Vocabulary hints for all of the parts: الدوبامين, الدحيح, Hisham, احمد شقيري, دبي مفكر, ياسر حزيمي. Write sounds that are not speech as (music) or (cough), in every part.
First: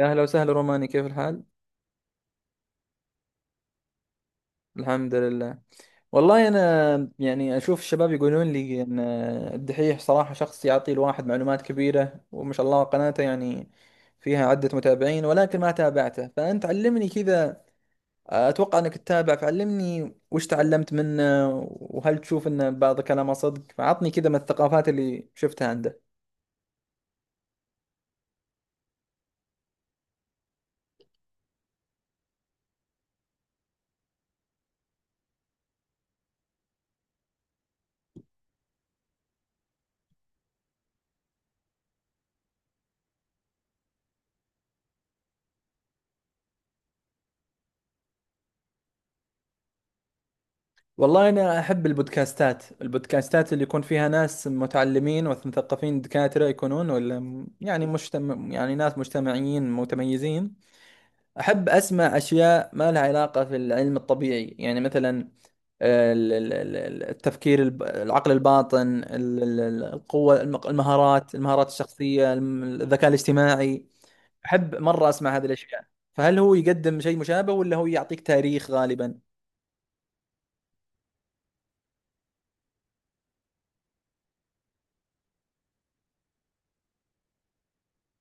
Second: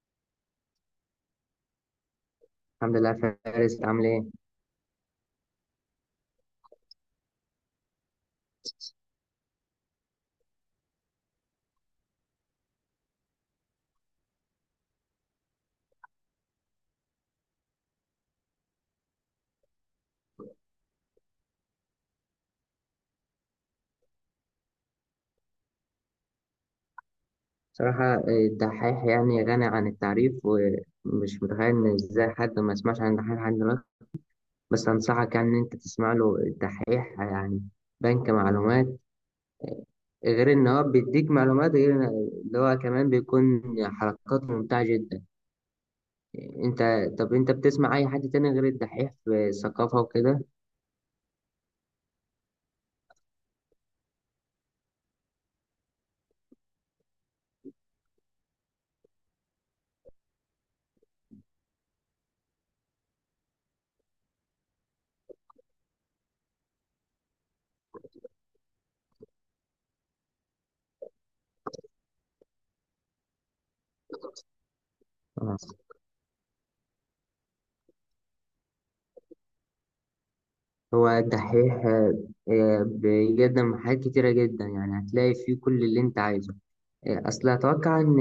يا أهلا وسهلا روماني، كيف الحال؟ الحمد لله. فارس عامل ايه؟ الحمد لله. والله أنا يعني أشوف الشباب يقولون لي أن الدحيح صراحة شخص يعطي الواحد معلومات كبيرة، وما شاء الله قناته يعني فيها عدة متابعين، ولكن ما تابعته فأنت علمني كذا. أتوقع أنك تتابع فعلمني وش تعلمت منه، وهل تشوف أن بعض كلامه صدق؟ فعطني كذا من الثقافات اللي شفتها عنده. بصراحة الدحيح يعني غني عن التعريف، ومش متخيل ان ازاي حد ما يسمعش عن الدحيح لحد دلوقتي. بس انصحك يعني ان انت تسمع له الدحيح، يعني بنك معلومات. غير ان هو بيديك معلومات، غير إن- اللي هو كمان بيكون حركات ممتعة جدا. انت، طب انت بتسمع اي حد تاني غير الدحيح في الثقافة وكده؟ والله أنا أحب البودكاستات، اللي يكون فيها ناس متعلمين ومثقفين، دكاترة يكونون ولا يعني مجتمع، يعني ناس مجتمعيين متميزين. أحب أسمع أشياء ما لها علاقة في العلم الطبيعي، يعني مثلا التفكير العقل الباطن، القوة، المهارات الشخصية، الذكاء الاجتماعي. أحب مرة أسمع هذه آه. الأشياء. فهل هو يقدم شيء مشابه ولا هو يعطيك تاريخ غالبا؟ هو الدحيح بيقدم حاجات كتيرة جدا، يعني هتلاقي فيه كل اللي انت عايزه. اصل اتوقع ان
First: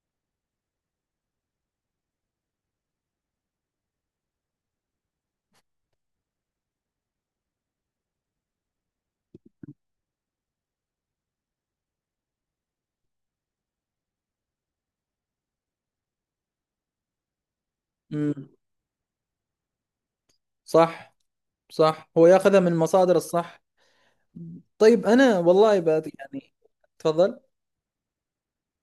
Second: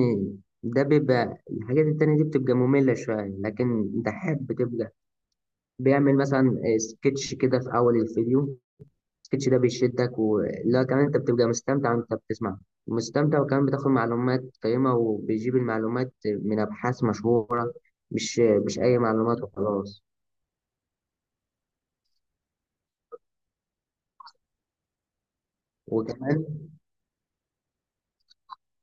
ده بيبقى، الحاجات التانية دي بتبقى مملة شوية، لكن ده حب بتبقى. بيعمل مثلا سكتش كده في اول الفيديو، السكتش ده بيشدك، ولا كمان انت بتبقى مستمتع وانت بتسمع، مستمتع، وكمان بتاخد معلومات قيمة، وبيجيب المعلومات من ابحاث مشهورة، مش امم مش اي معلومات وخلاص. صح. صح، هو ياخذها من المصادر الصح. طيب انا والله بات وكمان، يعني. تفضل.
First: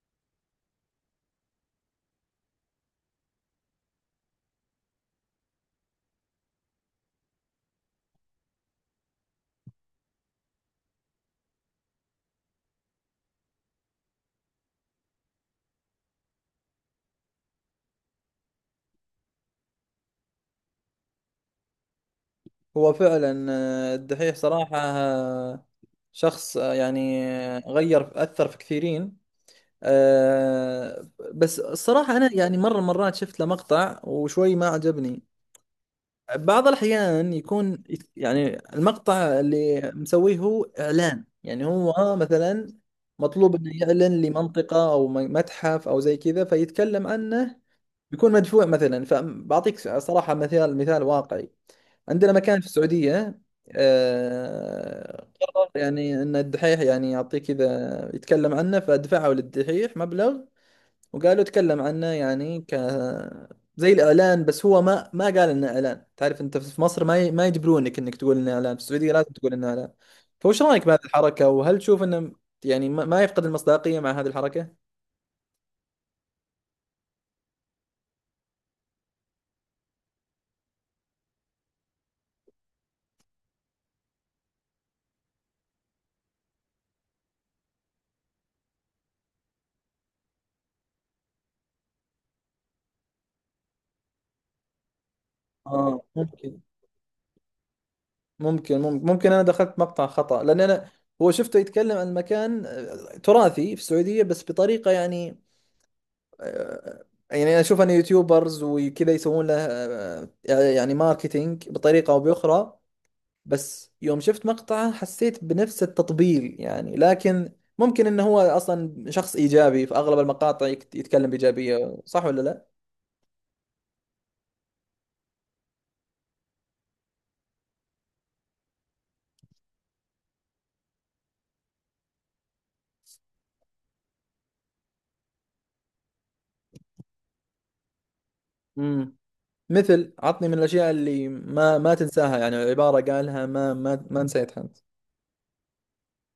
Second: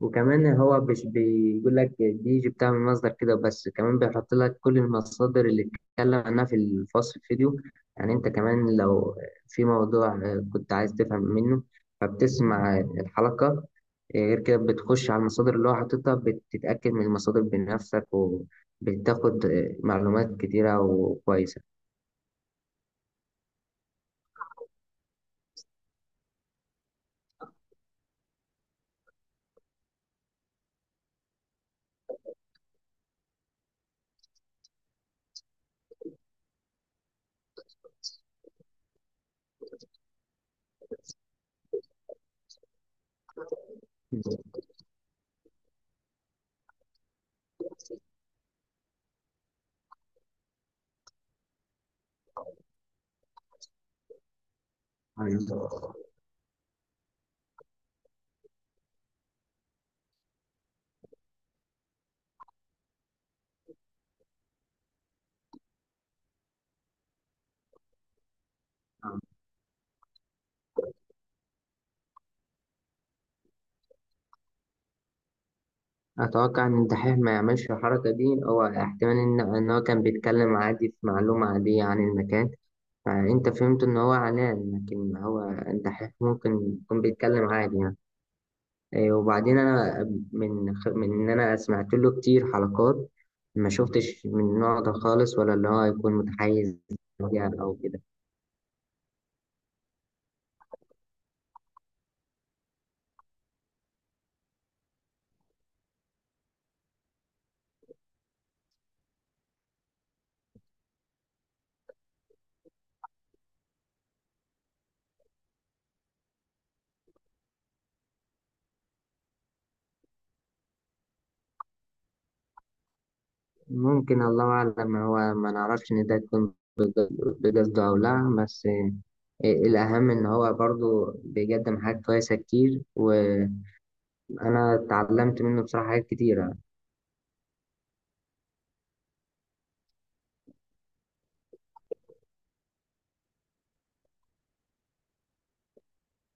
هو مش بيقول لك دي بتعمل مصدر كده بس، كمان بيحط لك كل المصادر اللي اتكلم عنها في الفصل الفيديو. يعني انت كمان لو في موضوع كنت عايز تفهم منه، فبتسمع الحلقة، غير كده بتخش على المصادر اللي هو حاططها، بتتأكد من المصادر بنفسك، وبتاخد معلومات كتيرة وكويسة. هو فعلا الدحيح صراحة شخص غير اثر في كثيرين. آه، بس الصراحة انا يعني مرة مرات شفت له مقطع وشوي ما عجبني. بعض الاحيان يكون يعني المقطع اللي مسويه هو اعلان، يعني هو مثلا مطلوب انه يعلن لمنطقة او متحف او زي كذا فيتكلم عنه، بيكون مدفوع مثلا. فبعطيك صراحة مثال، مثال واقعي: عندنا مكان في السعودية قرر يعني ان الدحيح يعني يعطيه كذا يتكلم عنه، فدفعوا للدحيح مبلغ وقالوا تكلم عنه، يعني ك زي الاعلان، بس هو ما قال انه اعلان. تعرف انت في مصر ما يجبرونك انك تقول انه اعلان، في السعودية لازم تقول انه اعلان. فوش رايك بهذه الحركة، وهل تشوف انه يعني ما يفقد المصداقية مع هذه الحركة؟ أتوقع إن الدحيح ما يعملش الحركة دي، هو احتمال إن هو كان بيتكلم عادي في معلومة عادية عن المكان، فأنت فهمت إن هو علان، لكن هو أنت ممكن يكون بيتكلم عادي يعني. وبعدين أنا من إن أنا سمعت له كتير حلقات، ما شفتش من النوع ده خالص، ولا اللي هو اه يكون ممكن. متحيز ليها أو كده. ممكن، ممكن، ممكن، انا دخلت مقطع خطأ لان انا هو شفته يتكلم عن مكان تراثي في السعودية، بس بطريقة يعني يعني انا اشوف ان يوتيوبرز وكذا يسوون له، يعني ماركتينج بطريقة او باخرى. بس يوم شفت مقطعه حسيت بنفس التطبيل يعني، لكن ممكن انه هو اصلا شخص ايجابي في اغلب المقاطع، يتكلم بايجابية، صح ولا لا؟ ممكن، الله أعلم، هو ما نعرفش إن ده يكون بقصده أو لا، بس الأهم إن هو برضو بيقدم حاجات كويسة كتير، وأنا اتعلمت منه بصراحة حاجات كتيرة. امم مثل، عطني من الاشياء اللي ما تنساها، يعني عبارة قالها ما نسيتها انت.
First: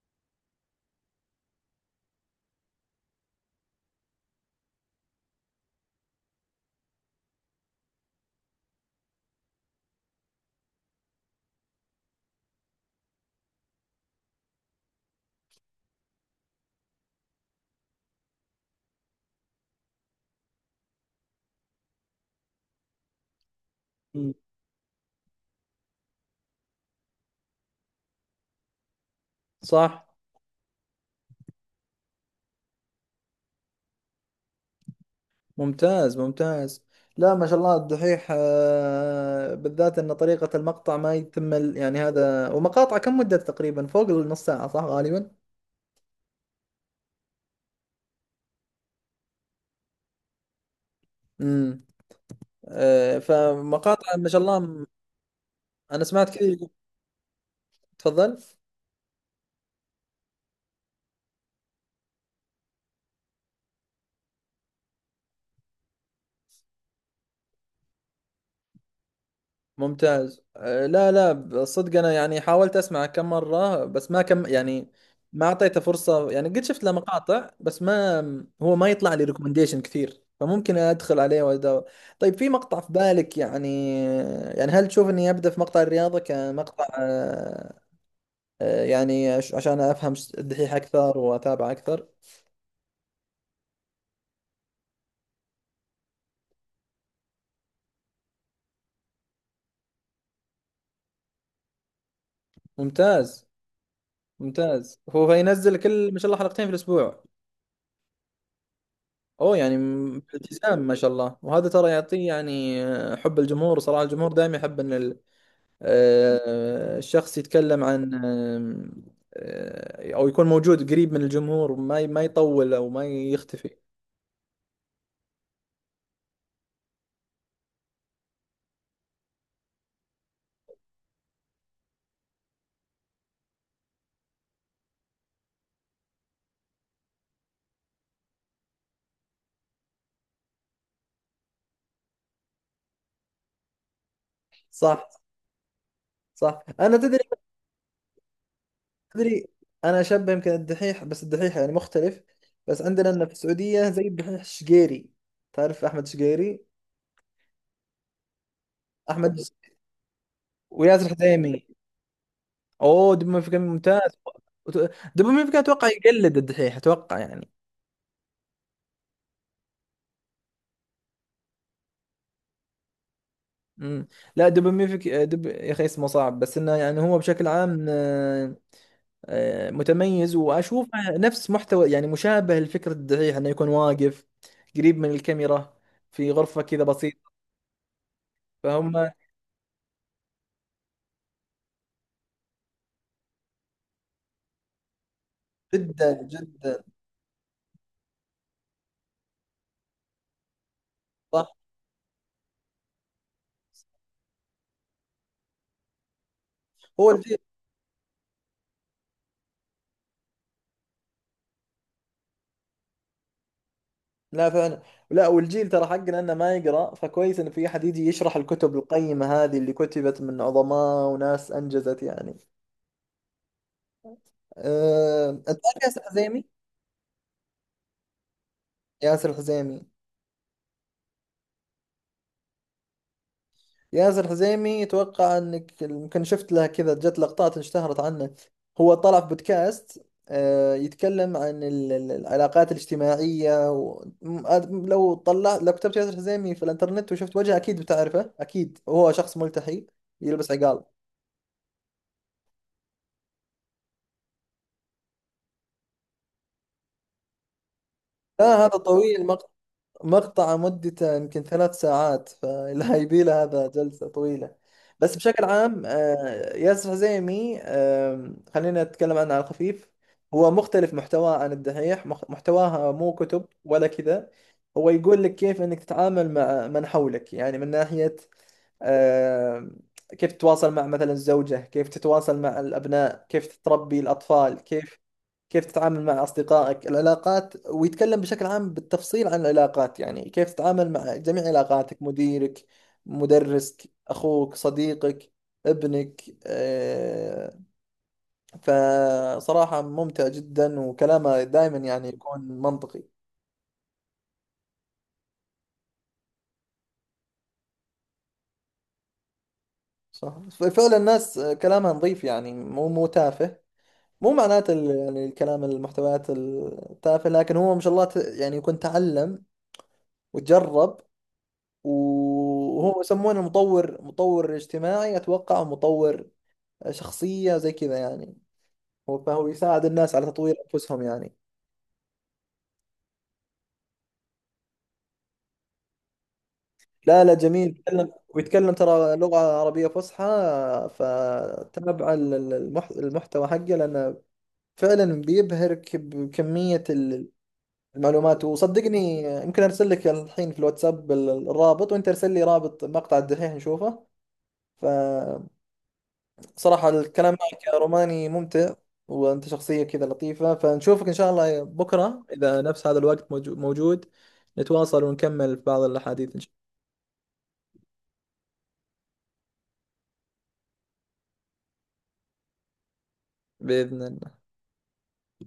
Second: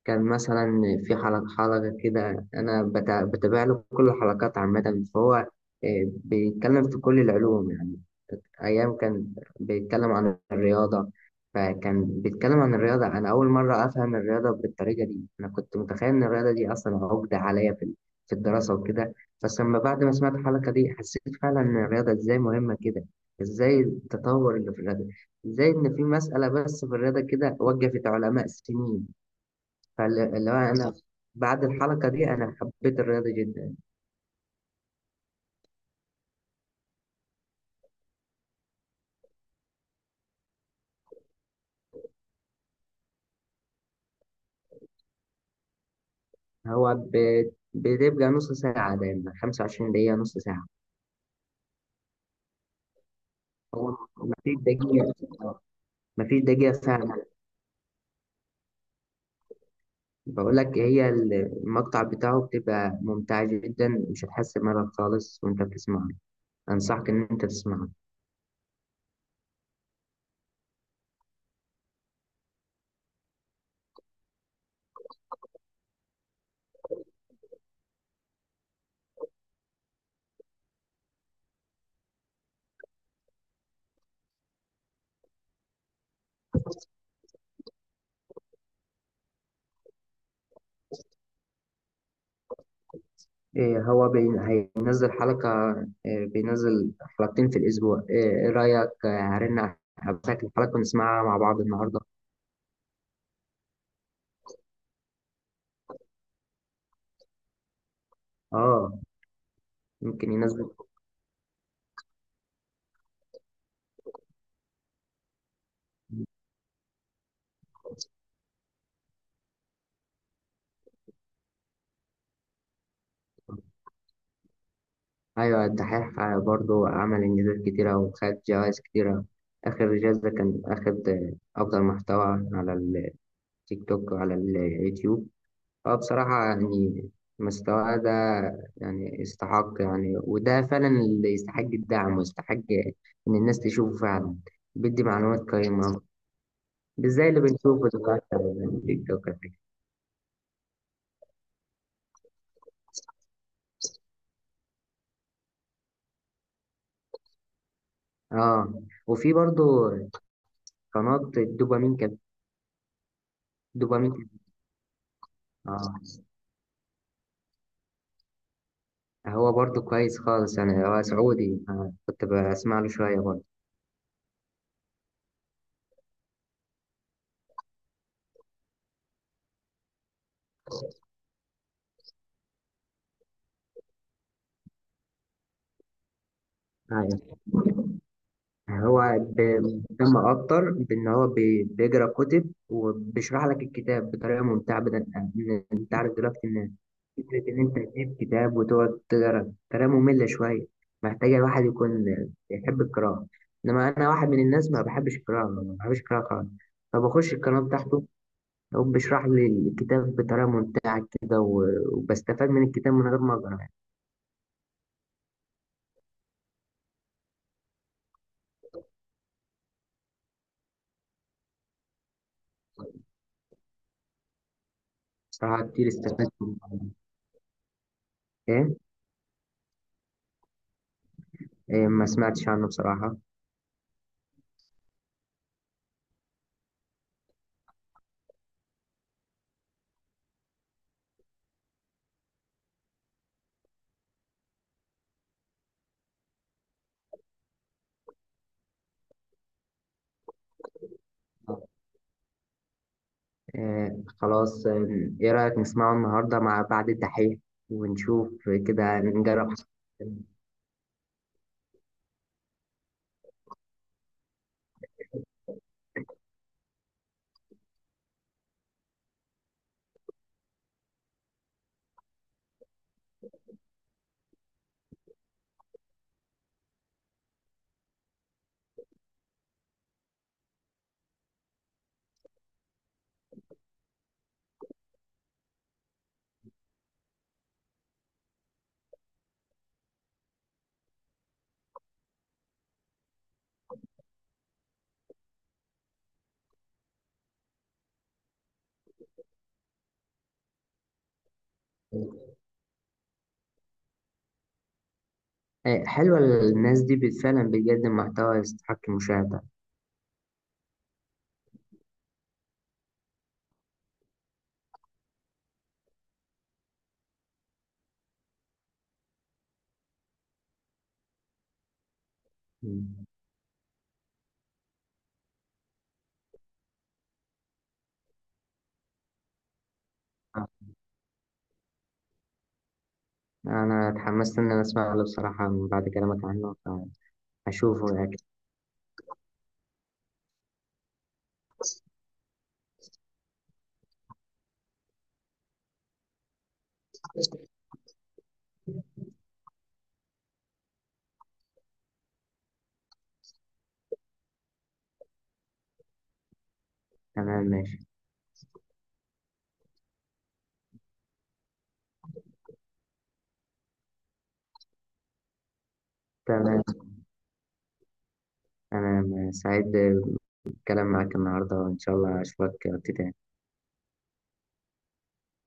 كان مثلا في حلقة كده، أنا بتابع له كل الحلقات عامة، فهو بيتكلم في كل العلوم يعني. أيام كان بيتكلم عن الرياضة، فكان بيتكلم عن الرياضة. أنا أول مرة أفهم الرياضة بالطريقة دي، أنا كنت متخيل إن الرياضة دي أصلا عقدة عليا في في الدراسة وكده، بس لما بعد ما سمعت الحلقة دي حسيت فعلا إن الرياضة إزاي مهمة كده، إزاي التطور اللي في الرياضة، إزاي إن في مسألة بس في الرياضة كده وقفت علماء سنين. صح. فاللي هو أنا بعد الحلقة دي أنا حبيت الرياضة جدا. ممتاز، ممتاز. لا ما شاء الله الدحيح بالذات ان طريقة المقطع ما يتم يعني هذا، ومقاطع كم مدة تقريبا؟ فوق النص ساعة صح غالبا. هو بتبقى نص ساعة دايما، 25 دقيقة نص ساعة، امم هو فمقاطع ما شاء مفيش الله دقيقة، انا سمعت مفيش كثير. دقيقة فعلا. تفضل. بقول لك هي المقطع بتاعه بتبقى ممتعة جدا، مش هتحس بملل خالص وأنت بتسمعه. أنصحك إن أنت تسمعه. ممتاز. لا لا، صدق انا يعني حاولت اسمع كم مره بس ما كم يعني، ما اعطيته فرصه يعني، قد شفت له مقاطع بس ما هو ما يطلع لي ريكومنديشن كثير، فممكن ادخل عليه وادور. طيب في مقطع في بالك يعني، يعني هل تشوف اني ابدا في مقطع الرياضه كمقطع يعني عشان افهم الدحيح اكثر واتابع اكثر؟ إيه هو بي... هينزل حلقة، إيه، بينزل حلقتين في الأسبوع. إيه، إيه رأيك هرن عليك الحلقة ونسمعها مع بعض النهاردة؟ ممتاز، ممتاز. هو ينزل كل ما شاء الله حلقتين في الاسبوع؟ آه، اوه، يعني ممكن ينزل. التزام ما شاء الله. وهذا ترى يعطيه يعني حب الجمهور، صراحة الجمهور دائما يحب ان الشخص يتكلم عن او يكون موجود قريب من الجمهور، ما يطول او ما يختفي. أيوة، الدحيح برضو عمل إنجازات كتيرة وخد جوائز كتيرة. آخر جايزة كان أخد أفضل محتوى على التيك توك وعلى اليوتيوب. هو بصراحة يعني مستواه ده، يعني استحق يعني، وده فعلا اللي يستحق الدعم، ويستحق إن الناس تشوفه فعلا. بيدي صح. معلومات قيمة، صح. انا مش تدري، زي اللي بنشوفه دلوقتي على التيك توك. تدري انا شبه يمكن الدحيح، بس الدحيح يعني مختلف، بس عندنا لنا في السعودية زي الدحيح الشقيري. تعرف احمد شقيري؟ اه، وفي احمد برضو وياسر قناة حزيمي. الدوبامين كانت، اوه، دبي مفكر ممتاز. دوبامين دبي مفكر اتوقع كانت- يقلد الدحيح، اتوقع يعني. هو برضه كويس خالص يعني، هو سعودي، كنت بسمع له شوية برضه. امم لا، دبوميفيك دب يا اخي اسمه صعب، بس انه يعني هو بشكل عام متميز، واشوفه نفس محتوى، يعني مشابه لفكرة الدحيح، انه يكون واقف قريب من الكاميرا، في غرفة كذا بسيطة. أيوة، فهم. هو بيهتم أكتر بإن هو بيقرأ كتب وبيشرح لك الكتاب بطريقة ممتعة، أنت عارف جدا دلوقتي إن جدا. فكرة إن أنت تجيب كتاب وتقعد تقرأ طريقة مملة شوية، محتاجة صح. الواحد يكون بيحب القراءة. إنما أنا واحد من الناس ما بحبش القراءة خالص، هو فبخش الجيل، القناة بتاعته، هو بيشرح لي الكتاب بطريقة ممتعة كده، وبستفاد من الكتاب من غير ما أقرأ. لا فعلا لا، والجيل ترى حقنا انه ما يقرا، فكويس ان في احد يجي يشرح الكتب القيمة هذه اللي كتبت من عظماء وناس انجزت يعني. انت بصراحة عارف كتير ياسر استفدت من الحزيمي؟ الموضوع ده. إيه؟ ياسر الحزيمي. إيه، ما سمعتش عنه بصراحة. ياسر حزيمي، اتوقع انك يمكن شفت له كذا، جت لقطات اشتهرت عنه. هو طلع في بودكاست يتكلم عن العلاقات الاجتماعية لو طلع، لو كتبت ياسر حزيمي في الانترنت وشفت وجهه اكيد بتعرفه، اكيد هو شخص ملتحي يلبس عقال. إيه، خلاص، إيه إيه رأيك نسمعه النهاردة مع بعد الدحيح ونشوف؟ لا هذا كده طويل، نجرب. مقطع مدته يمكن ثلاث ساعات فلا يبيله (laughs) هذا جلسة طويلة. بس بشكل عام ياسر حزيمي، خلينا نتكلم عنه على الخفيف. هو مختلف محتواه عن الدحيح، محتواها مو كتب ولا كذا، هو يقول لك كيف انك تتعامل مع من حولك، يعني من ناحية آم، كيف تتواصل مع مثلا الزوجة، كيف تتواصل مع الأبناء، كيف تربي الأطفال، كيف كيف تتعامل مع أصدقائك. العلاقات، ويتكلم بشكل عام بالتفصيل عن العلاقات، يعني كيف تتعامل مع جميع علاقاتك: مديرك، مدرسك، أخوك، صديقك، ابنك فصراحة ممتع جدا، وكلامه دائما يعني يكون منطقي. إيه، حلوة الناس دي فعلا بتقدم محتوى يستحق المشاهدة. صح فعلا، الناس كلامها نظيف، يعني مو مو تافه، مو معناته يعني الكلام المحتويات التافهة، لكن هو ما شاء الله يعني يكون تعلم وتجرب. وهو مم. يسمونه مطور، مطور اجتماعي اتوقع، أو مطور شخصية زي كذا يعني، هو فهو يساعد الناس على آه، تطوير انفسهم يعني. أنا اتحمست إن أنا أسمع له بصراحة من بعد كلامك عنه، لا لا، جميل، فأشوفه يتكلم أكيد. ويتكلم ترى لغة عربية فصحى، فتابع المحتوى حقه، لأنه فعلا بيبهرك بكمية المعلومات. وصدقني يمكن ارسل لك الحين في الواتساب الرابط، وانت ارسل لي رابط مقطع الدحيح نشوفه. ف صراحة الكلام تمام، معك يا ماشي. روماني ممتع، وأنت شخصية كذا لطيفة، فنشوفك إن شاء الله بكرة إذا نفس هذا الوقت موجود، نتواصل ونكمل في بعض الأحاديث. إن شاء تمام، أنا سعيد بالكلام معاك النهاردة، وإن شاء الله أشوفك وقت تاني. الله، بإذن الله.